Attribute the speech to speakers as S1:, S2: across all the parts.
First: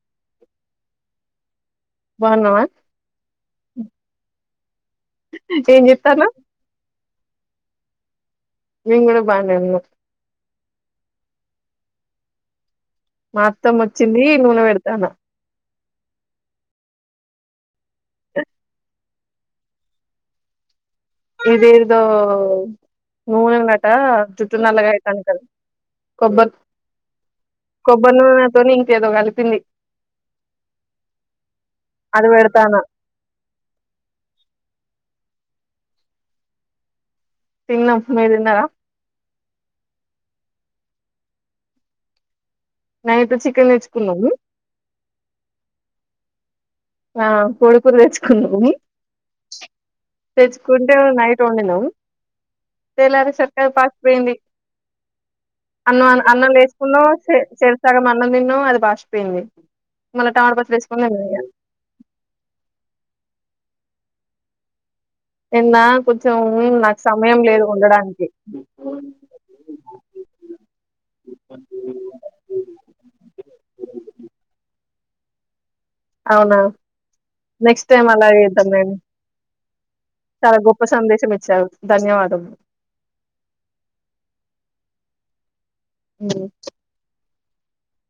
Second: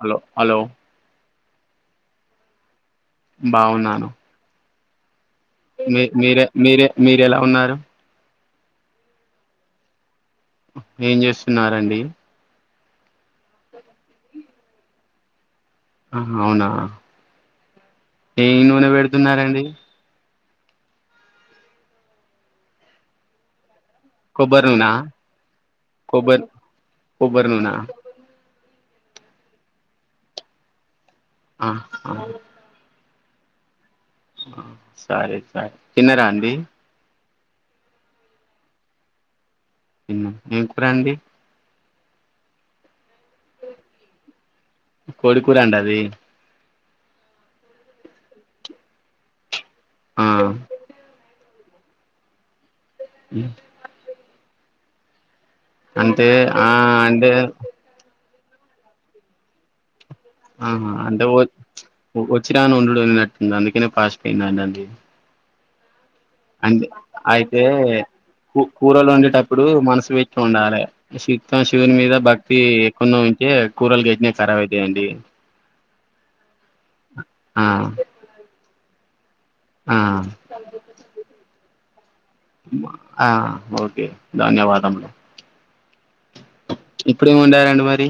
S1: Hello hello
S2: బాగున్నావా
S1: బాగున్నాను
S2: ఏం
S1: మీ
S2: చెత్తాన్నావ్
S1: మర మీర మీరే ఎలా ఉన్నారు
S2: నేను కూడా బానే ఉన్న
S1: ఏం చేస్తున్నరండి
S2: మా అత్తమ్మ వచ్చింది నూనె పెడతాను
S1: అవునా ఏ నూనె పెడుతున్నారండి
S2: ఇదేదొ నూనె జుట్టు
S1: కొబ్బరి నూనా
S2: నల్లగా [unintelligible]
S1: కొబ్బరి
S2: కోబర్
S1: కొబ్బరి నూనా
S2: కొబ్బరి నూనె దని ఇంకేదో కలిపింది
S1: ఆ
S2: అది పెడతానా
S1: సరే సరే తిన్నారా రాండి
S2: తినం మీరు తిన్నారా
S1: [unintelligible] రండి
S2: నైట్ చికెన్ తెేచ్చుకున్నాము
S1: కోడి కూర అండి అది
S2: ఆ కోడికూర తెచ్చుకున్నా
S1: ఆ
S2: తెచ్చుకుంటేన్నాయి వండిన తెలారే సరికల పాసిపోయింది అన్నం
S1: అంటే
S2: అన్నం
S1: ఆ
S2: వేసుకున్నా
S1: అంటే
S2: చేరి సగం అన్నం తిన్నాం అది పసిపోయింది మలా టమాట పచ్చడి వేసుకొని తిన్న
S1: ఓ వోచ్చినాను ఉండుడు అని నట్టుంది అందుకేనే పాస్పెనానండి
S2: ఎన్నా
S1: అంటె అయితే కూ కూరలోన్డేటప్పుడు మనసు పెట్టీ ఉండాలే. సిత్తం శివుని మీద భక్తి ఎక్డనో ఉంటే కూరలు గిట్నే కాబైతయండి.
S2: అవునా
S1: ఆ
S2: నెక్స్ట్ టైమ్ అలాగే సమాండ్
S1: ఆ
S2: చాలా గొప్ప సందేశం ఇచ్చారు ధన్యవాద్
S1: ఆ ఓకే ధన్యవాదములు
S2: హ్మ్.
S1: ఇప్పుడేమోండారండి మరి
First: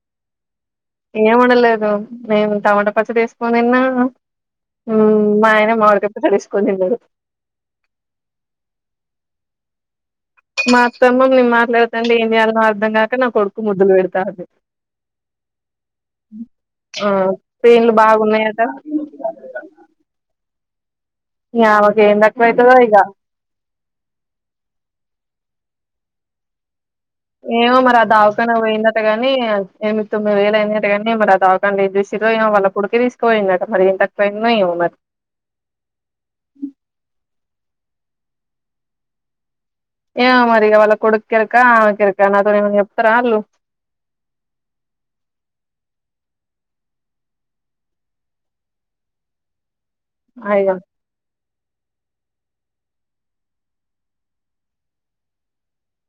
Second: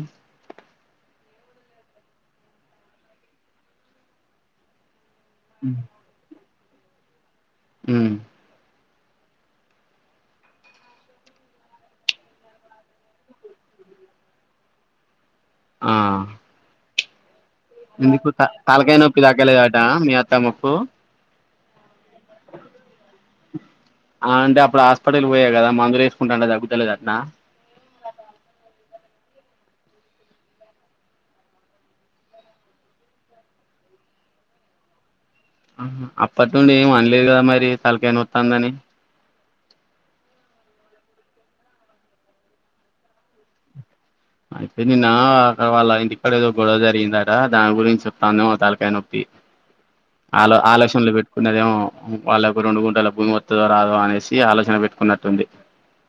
S2: ఏంవండలేదు లేదు నేన్ టమాటా పచ్చ పచ్చడేస్కోన్ దిన్న మ్ మా ఆయన మడికాయ్ పచ్చడేస్ కోన్ దిన్నడు
S1: హు
S2: మాత్తమ్మ మేం మాట్లాడతాంటె ఏం చేయాలలో అర్ధం గాక నా కొడుకు ముద్దులు పెడతంది అ ఆ పెయిన్లు
S1: మీందుకు త
S2: బాగున్నాయట
S1: తాలకాయ నొప్పి తాగ్గలేదట మీ అత్తమొక్ కు
S2: యామకేం దాక్కువైతదో ఇగా
S1: అల అంటే అప్పుడు హాస్పిటల్ పోయా గదా మందులేసుకుంటాంటే తగ్గుతులేదట్
S2: ఏమో మరి ఆ దావకన పోయిందటగాని ఎనిమిది, తొమ్మిది వేలయిదట గాని మద దవాకాన్లో ఏం జెస్సిరో వాళ్ళ కొడుకే తీసుకభోండట మరి ఎంతక్కువైనో ఏమో మరి
S1: అప్పట్నుంటి ఏం అనలేద్ గదా మార్ ది తల్కైనోత్తందని
S2: ఏమో మరి ఇగ వాళ్ళ కొడుక్కెరక ఆమెక్కెరక నాతోనేమన్నా జేప్తారా ఆళ్ళు
S1: అయితే నిన్న అక్కడ వాళ్ళ ఇంటి కాడ ఏదో గొడవ జరిగిందట. దాని గురించ్చొతందేమో తాలకాయ్ నొప్పి ఆలో
S2: అయ్యో
S1: ఆలోశన్లు బెట్ ఉన్నదేమో వాళ్ళకు రెండు గుంటల భూమి వత్తదో రాదో అనేసి ఆలోచన పెట్టుకున్నట్టుంది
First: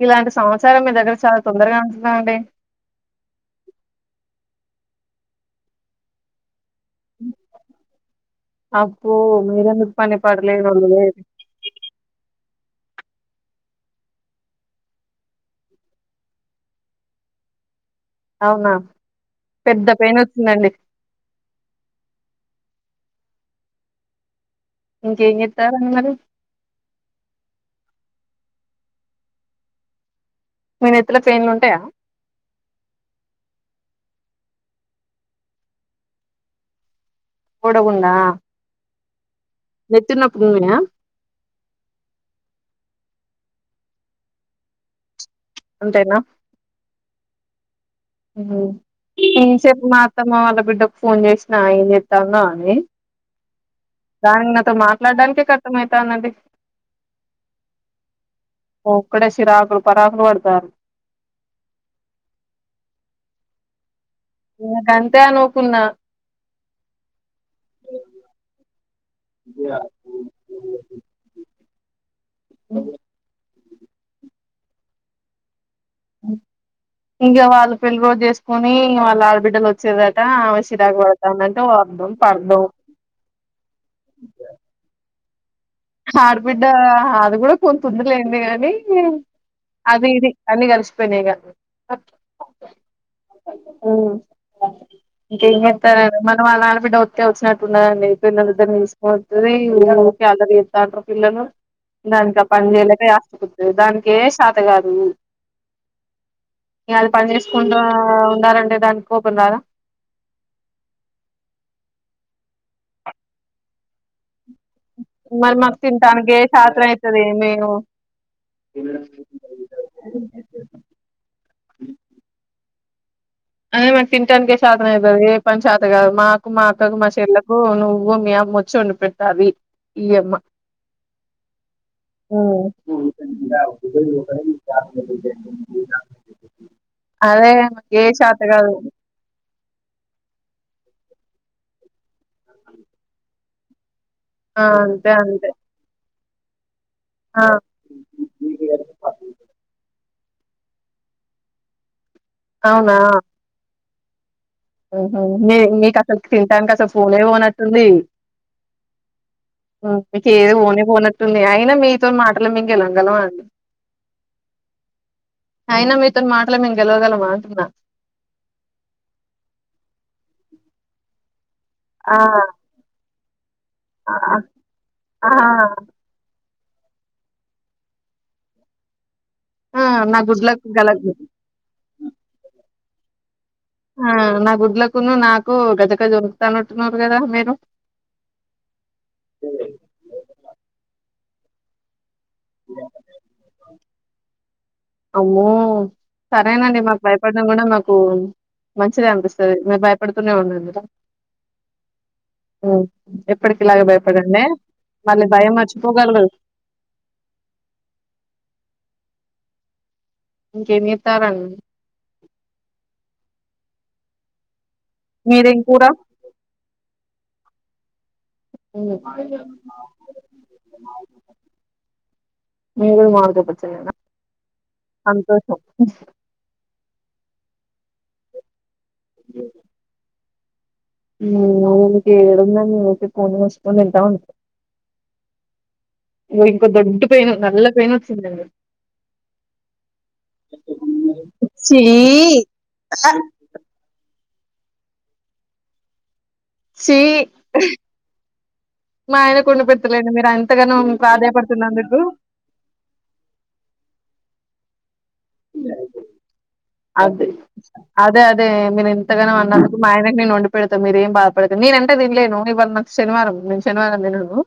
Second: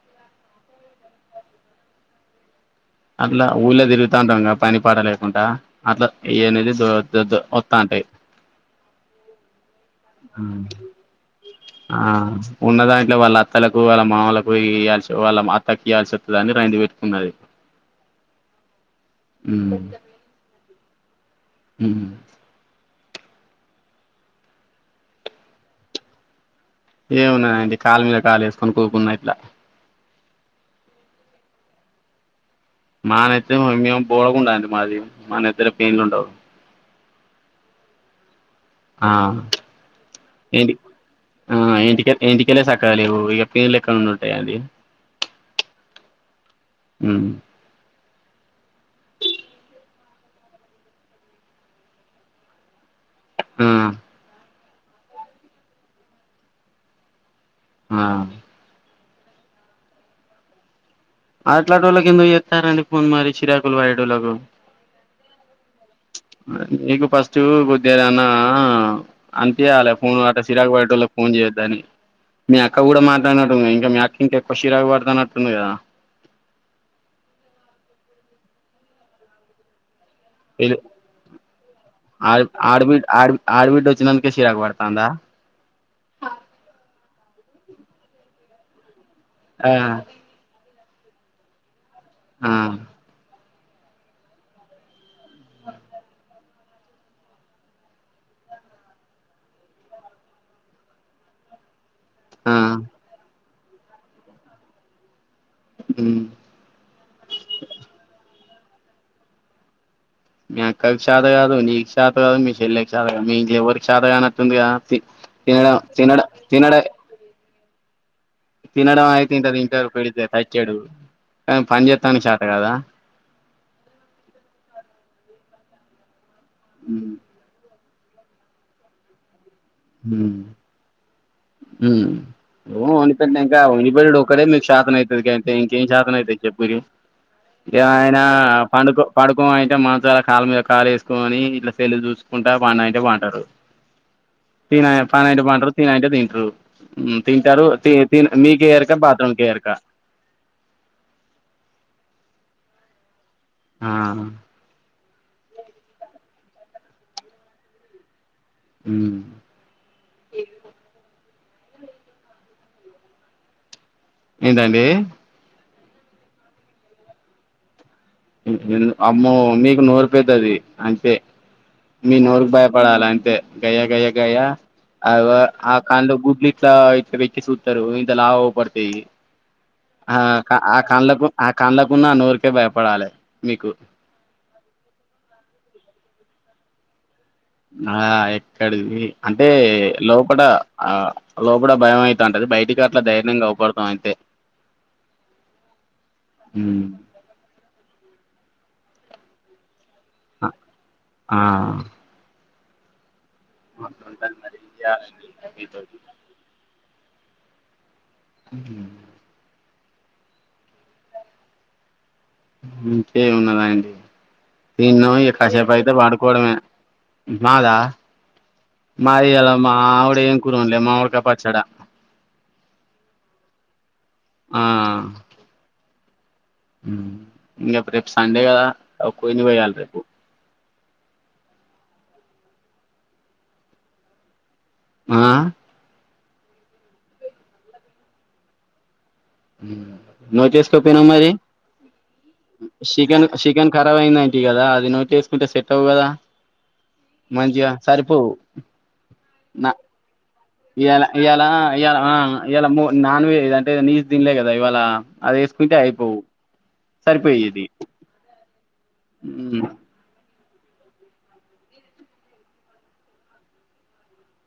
S2: ఇలాంటి సమాచారం మీ దగ్గర చాలా తొందరగా [unintelligible] నామండి
S1: అట్లా ఊళ్ళో తిరుగుతా ఉంటాంగా పని పాట లేకుంత. అట్లా ఏన్ [unintelligible] తు తు వత్తంటై
S2: అబ్బో మిరెందుక్ పని పాటలేనోళ్లు లే
S1: ఆ ఉన్న దాంట్లో వాళ్ళ అత్తలకు, వాళ్ళ మామలకు, ఇయాల్స. వాళ్ళ ఆమ్ అత్తకీయాల్సోతదని. రెండు పెట్టుకున్నది
S2: అవునా పెద్ద పెయినోచ్చిందండి
S1: హ్
S2: ఇంకేం జెత్తరండి మరి
S1: ఏమున్నాదండి కాళ్లు మీద కాలేసుకొని కుకున్నా. ఇట్లా
S2: మీ నేతిలో చైన్లు ఉంటాయా
S1: మా నెత్తిన మేము బోడిగుండు అండి మది మా నెత్తిన పెన్లు ఉండవ్
S2: కూడవుడా
S1: ఆ ఏంటి ఇంటిక ఇంటికెలే సక్కాగా లేవు పేలు ఎక్కడనుండి ఉంటాయి అండి
S2: అంతేనా
S1: మ్మ్
S2: న చెప్పు మా అత్తమ్మ వాళ్ళ బిడ్డకి ఫోన్ చేసిన ఏం చెతాన్నా అని
S1: మ్మ్
S2: దానికి నాతో మాట్లాడడానికే కస్టమైతంది అండి
S1: ఆ
S2: ఒక్కడే సిరాకులు పరాకులు పడతారు
S1: అట్లాంటోలకి ఎందుకు చేస్తారండి ఫోన్ మారి చిరాకులు పడే
S2: ఇంగ గంతే అనుకున్నా
S1: నీకు ఫస్ట్ కొదిగాన అంతే అ ఫోన్ అట సిరాకు పడేతోలకి ఫోన్ చేయొద్దాని మీ అక్క కూడా మాట్లాడినట్టుంది మీ అక్క ఇంకా ఎక్కువ శిరకుపడుతునటు ఉంది కదా
S2: ఇంకా వాళ్ళు పెళ్లి రోజు చేసుకుని వాళ్ళ ఆడబిడ్డలు వచ్చేద
S1: ఇ ఆ
S2: పర్ధం
S1: ఆడబడ్ ఆ ఆడబడ్ వచ్చినందక శిరకు పద్ధతంధ
S2: ఆడబిడ్డ ఆది కూడా కొంత ఉంది లెండిగానీ
S1: ఆ
S2: అది ఇది అని కలిసి పైనే గా
S1: ఆ
S2: ఇంకేం చేస్తారడి మనం మౌన వాళ్ళ ఆడపిడ్డ వత్స్తే వచ్చినట్టున్నండి పిల్లలు ఇద్దరిని తీసుకొని వస్తాది వాళ్ళు ఊరికే అల్లరి డాక్టర్ పిల్లలు నాకు ఇంకా
S1: ఆ
S2: పని చేయలేక [unintelligible] దానికే శాతగాదు
S1: ఉమ్
S2: ఇక అది పని చేసుకుంటా ఉన్నారన్ దానికి కోపం రాధ
S1: మీ అక్కకి చాత కాదు నీకు చాత కాదు మీ చెల్లకి చాత కాదు మీ ఎవరికి చాతా కా
S2: మరి మాకు తింటానీకే
S1: తినడ
S2: చేతనైతది
S1: తినడం అయితే ఇంత తింటారు పెడితే తచ్చాడు కానీ పని చేస్తాను చాత కదా
S2: అదే మాకు తింటనికే చతనైతది పని శాత కాదు మా మా అక్కకు మా చెల్లకు నువ్వు నువ్వు మీ అమ్మ వచ్చి వండిపెంటరి ఇయమ్మ
S1: మ్మ్ [unintelligible] వండిపేటనింక వండి పెట్టుడు ఒక్కటే మీకు ఛాతానైతది గంతే ఇంకేం చేతనైతయ్ చేపూరి
S2: అదే మాకే శాత కాదు
S1: [unintelligible] పడుకో పడుకో అంటే మంచాల కాల మీద కాళే కని ఇట్లా సెల్లు చూసుకుంటా పండ అంటే పండారు
S2: ఆ
S1: తిన్ అంటే
S2: అంతే
S1: పా
S2: అంతే
S1: పాంటరు తి అంట త ఉమ్
S2: ఆ
S1: తింటారు మీకే ఎరుక బాత్రూమ్ కె ఎరక
S2: అవునా
S1: ఆ
S2: మీ మీకు అసలు తినానికి అసలు ఫోన్ పోన్ వస్తుంది
S1: ఉమ్
S2: మకద పోనే పోన మీ అయిన మీతో మాటలు మేము గెళవగలమ అండి
S1: ఏంటండి
S2: అయినా మీతోని మాటలు మేము గెలవగలం అంటున్నా
S1: అమ్మో మీకు నూ రపోయితు అది అంతే మీ
S2: ఆ
S1: నోరుకు భయపడాల అంటే గయా గయా
S2: ఆ
S1: గయా అ ఆ కలో గుడ్లి ఇట్లా ఇట్లా పెచ్చి చూతారు ఇంత లాభ పడతాయి
S2: ఆ, నా గుడ్లకు
S1: ఆ
S2: గల
S1: కన్లకు ఆ కన్లకున్నా నూరికే భయపడాలి మీకు
S2: ఆ నా గుడ్లకును నాకు గద జరుగుతను ఉట్నన్నారురు కదా మీరు
S1: ఆ ఎక్కడిది అంటే లోపల ఆ లో కూడా భయం అయితే అంటది బయటికి అట్లా ధైర్యయం కాపడతాం అయితే
S2: అమ్మో సరేనండి మాకు భయపడ్నా కూడా నాకు మంచిది అనిపిస్తుంది మీ బ అప్పుడుతున్న
S1: ఆ
S2: వన్నా ఎందుట
S1: ఆ
S2: అమ్ ఎప్పటికి ఇలాగ
S1: అట్లుంటది
S2: భయపడండి
S1: మరి ఏం
S2: మళ్ళీ
S1: చేయాలండి
S2: భయం
S1: మీతోటి
S2: మర్చిపోగలగు
S1: ఉమ్
S2: ఇంకేమి ఇతారాడి
S1: ఇకే ఉన్నదాండి త కష
S2: మీరేం కూర
S1: పయితే పడుకోడమే మాదా మాది మా అవిడ ఏం కురుంలేమ్ మా అడ కాపాచ్చడా
S2: మీది కూడా మామిడికాయ పచ్చడేనా
S1: ఆ
S2: సంతోషం
S1: ఇకా రేపు సండేగాద ఒక కోడిని కోయలి రేపు
S2: ననికి ఏడుంద మీ పోని వసుకని తింటా ఉంట
S1: ఆ
S2: ఇంకో దొడ్డు పెయిన్ నల్ల పెయిన్ వచ్చిందండి
S1: నువ్వు తీసుకో పోయినవ్ మరి
S2: చీ
S1: చికెన్ చికెన్ ఖరాబ్ అయింది ఈ కదా అది నోట్లే వేసుకుంటే సెట్ అవు కదా
S2: చి
S1: మంచిగా సరిపోవు
S2: మా ఆయన కొండ పెతలేండి మీరు అయన
S1: ఈయాల ఈయాల ఈయాల ఆ ఈయాల నాన్వేజ్ అంటే నీచు తిన్లే కదా ఇవాళ అది వేసుకుంటే అయిపోవు
S2: అదే
S1: సరిపోయేది
S2: అదే అదే మీరు ఇంత గానం అన్నందుకు మా ఆయనకు నేను వండి పెడతా మీరు ఏం బాధపడతారు నేనంటే తిలేను ఇవన్న నా శనివారం నేను శనివారం తినను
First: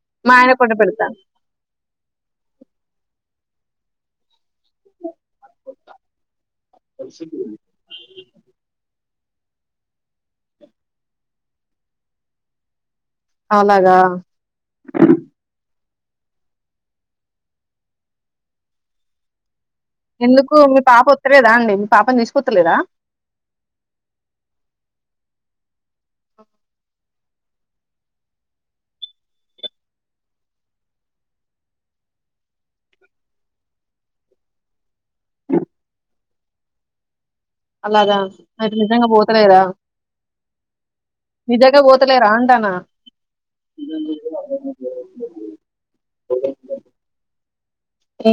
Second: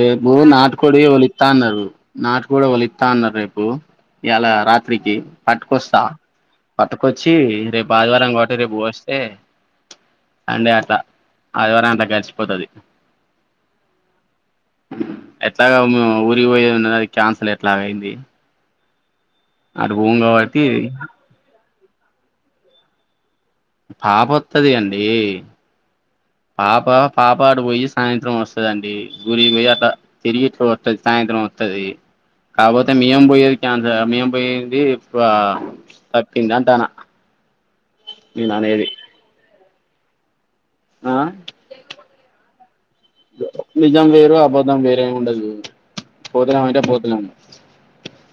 S1: రేపు
S2: మా ఆయన కొండి
S1: నాటుకోడి
S2: పెడతా
S1: వోలిత్త అన్నారు నాటు కూడా ఒకలిత్తా అన్నారు రేపు [inaudible] ఈయాల రాత్రికి పట్టుకొస్తా పట్టుకొచ్చి రేపు ఆదివారం గాబట్టి రేపు కోస్ ఏ అండే అంత ఆదివారం అంత గడిచిపోతది
S2: అలాగా
S1: ఎట్లగావ్ మేము ఊరికి పోయేది ఉన్నది అది కాన్సల్ చేత్తం ఏంది
S2: ఎందుకు మీ పాప ఒత్తలేదా అండి పాపని తీసుకపోతలేరా
S1: పాప ఒత్తాది అండి పాప పాపా అటు పోయి సాయంత్రం వస్తాదండి గుడికి పోయి అట్లా తిరిగి ఇట్ల వత్తది సాయంత్రం వత్తది కాకపోతే మేం పోయేది కాన్సల్ మేం పోయింది తప్పింది అంటన్న
S2: అలాగా ఐతే నిజంగా పోతలేదా
S1: ఆ
S2: నిజంగా ఓతలేర అంటన
S1: నిజం వేరు అబద్ధం వేరేమి ఉండదు పోతున్నాం అంటే పోతున్నాం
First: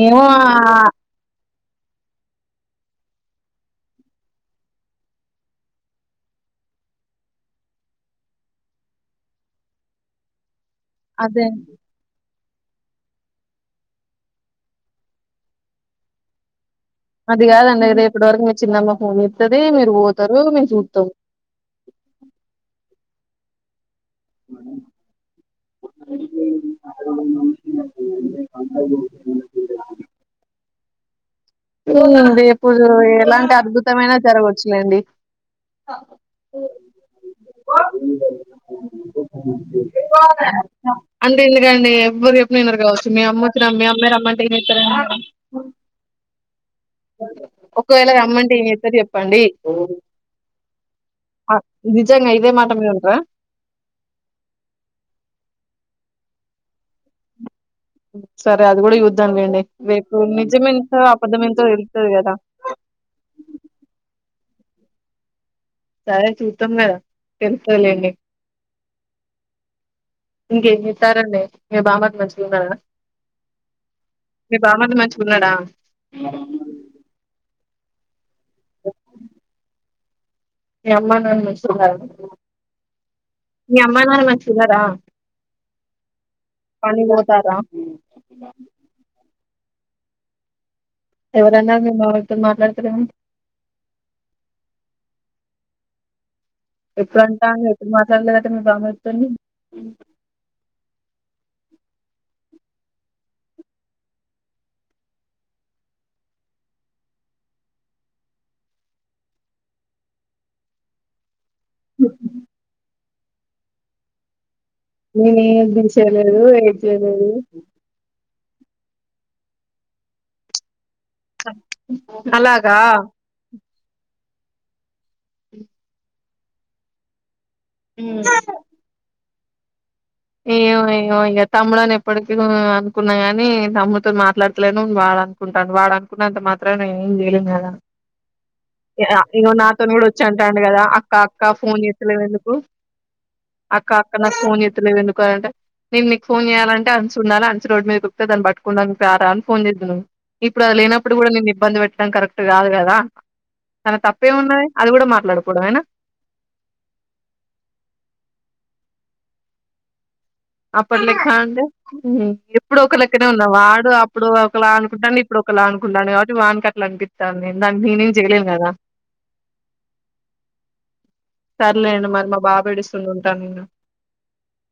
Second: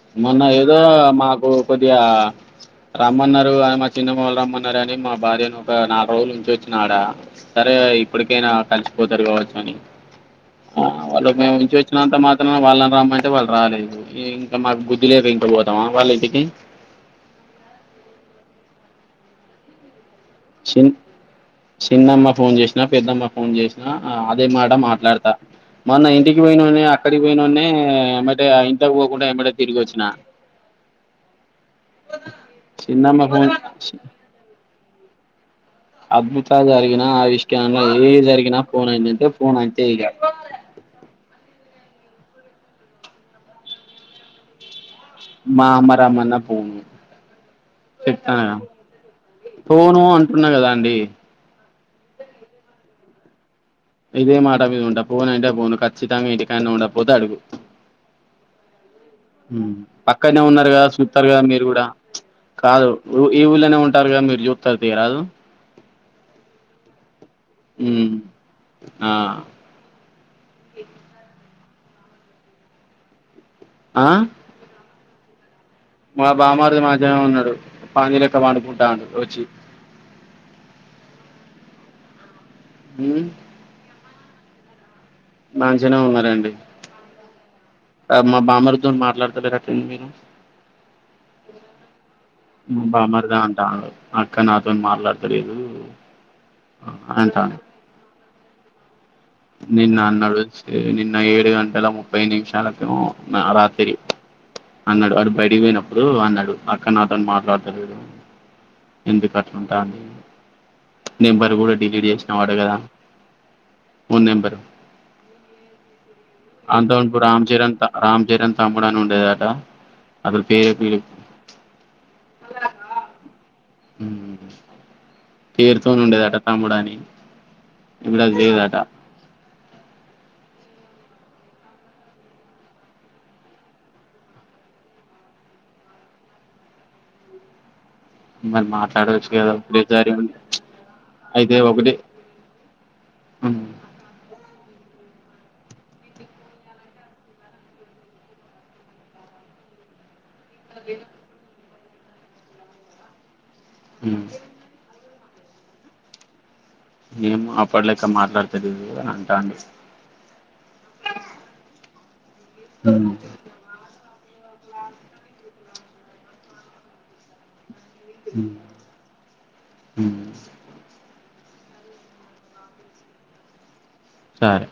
S2: ఏమో
S1: మొన్న ఏదో
S2: ఆ-
S1: మాకు కొద్దిగా రమ్మన్నారు అని మా చిన్నమాలు రమ్మన్నారు అని మా భార్యను ఒక నాలుగు రోజులు ఉంచి ఓచ్చిన ఆడ సరే ఇప్పటికైనా కలిసిపోతారు కావచ్చు కాని ఆ వాళ్ళకి
S2: అదే
S1: మేము ఉంచి వచ్చినంత మాత్ర ఆ వాళ్ళని రమ్మంటే వాళ్ళు రాలేదు ఇంక మాకు బుద్ధి లేరు ఇంక పోతామా వాళ్ళ ఇంటికి
S2: అది కాదండి రేపటి వరకు మీ చిన్నమ్మ ఫోన్ చేత్తది మీరు పో
S1: చిన్ చిన్నమ్మ ఫోన్ చేసిన పెద్దమ్మ ఫోన్ చేస్ ఆ అ అదే మాట మాట్లాడతా మొన్న ఇంటికి పోయినొన్ని అక్కడికి పోయినొన్ని ఎంబటే ఆ ఇంటికి పోకుండా ఎంబటే తిరిగి వచ్చినా
S2: అవునండి ఇప్పుడు
S1: చిన్నమ్మ ఫోన్
S2: ఎలాంటి అద్భుతమైన జరగచ్చులేండి
S1: అద్భుతలు జరిగినా ఆ విస్కమ్ ఎం జరిగినా ఫోన్ అంది అంటే ఫోన్ అంటే ఇగ
S2: అదే అండి ఎవరు చెప్పిన వినరు కావచ్చు మీ అమ్మవొచ్చిన మీ అమ్మే రమ్మంటే వచ్చారని
S1: మా అమ్మ రమ్మన్న పోను
S2: ఒకవేళ
S1: చెప్తాను
S2: రమ్మంటే
S1: కదా
S2: ఎం చేస్తారు చెప్పండి
S1: పోను అంటున్నా కదా అండి
S2: నిజంగా ఇదే మాట మీద ఉంటవ
S1: ఇదే మాటా మీ ఉంట పోను అంట పోను కచ్చితంగా క ఉంట పోతే అడుగు
S2: సరే అది కూడా చూద్దాం లేండి
S1: హమ్
S2: రేపు
S1: పక్కనే ఉన్నాడు కదా
S2: నిజమెంతో
S1: చూత్తరు కదా మీరు
S2: అబద్ధమెంతో
S1: కూడా
S2: తెలుత్తది కదా
S1: కాదు ఈ ఊళ్ళనే ఉంటారుగద మీరు జ్య తలుపూథీయరాదు
S2: సరే చూత్తం కదా తెలుసులేండి
S1: ఆ
S2: ఇంకేమి చేస్తారండీ ఏ భామర్ది మంచిగున్నర
S1: ఆ
S2: మీ భామర్ది మంచి ఉన్నడా.
S1: మా భామర్ది మంచిగనే ఉన్నడు పందిలెక్క పడుకుంటాన్డు వచ్చి
S2: మీ అమ్మ నాన్న మంచిగున్నర
S1: ఉమ్
S2: మీ అమ్మ నాన్న మం తిన్నర
S1: నాంచనే ఉన్నారండి
S2: పోతారా
S1: మా భామర్దితో మాట్లాడతలే న్ మీరు
S2: ఎవరన్నారు మేము మావయ్యతోని మాట్లాడుతున్నామని
S1: తోని మాట్లాడతలేదు
S2: ఎప్పుడూ
S1: అంటాండు
S2: అంటండ్రు ఎప్పుడు మాట్లాడ లేదు అంట పిన్నీ బాబై
S1: నిన్న హన్నడు నిన్న ఏడు గంట ఇలా ముప్పై నిమిషాలకు రాత్రి అన్నాడు అటు బయడిపోయినప్పుడు అన్నాడు అక్కను అతను మాట్లాడతలేడు ఎందుకు అట్లుంటా అ నేను కూడా డిలీట్ చేసిన వాటా కద మూన్ నెంబరు
S2: నేనేం తే చేలేదు ఏయిట్ చేయదు
S1: చబడను ఉండేదాటా అ పేరు
S2: అలాగా
S1: ఉ తీరుతో ఉండేద అట తమ్ముడని ఇప్పుడ జయదటా
S2: ఏమో ఏమో ఇగ తమ్ముడు అని ఎప్పటిక అనుకున్నా కాని తమ్ముడుతో మాట్లాడతలేను వాడు అనుకుంటాను వాడు అనుకున్నంత మాత్రనా ఏం చేయలే కదా
S1: మరి మాట్లాడవచ్చు
S2: ఇల
S1: కదా
S2: నాతోని కూడా
S1: ఒకటేసారి
S2: వచ్చి అంటాండి కదా అక్క అక్క
S1: అయితే
S2: ఫోన్
S1: ఒకటే
S2: చేస్తలే ఎందుకు అక్క అక్క నాకు ఫోన్ చేస్తలే ఎందుకు ఒక గంట నేను మీకు ఫోన్ చేయాలంట అంచు ఉండి అంచు రోడ్ మీద కుపితేన్ని పట్టుకుండానికి ప్రేరాలని ఫోన్ చేయదును ఇప్పుడు అది లేనప్పుడు కూడా నేను ఇబ్బంది పెట్ట చం కరెక్ట్ కాదు కదా తన తప్పేమిన్నా అది కూడా మ లలడ్కోవాడేమేనా
S1: మేము అప్పట్ లెక్క మాట్లాడతేది అని అంటాండి
S2: అప్పట్ లెక్క అంటే ఇప్పుడు ఒక లెక్కనే ఉన్నా వాడు అ ఇప్పుడు ఒకలా అనుకుంటాను ఇప్పుడు ఒకలా అనుకుంటన్నాను కాబట్టి వానికి అలా అపిత్తంది దానికి నేనేం చేయలేను కదా సర్లేండి మరి మా బాబు ఏడుస్తుండు ఉంటాను నేను
S1: సరే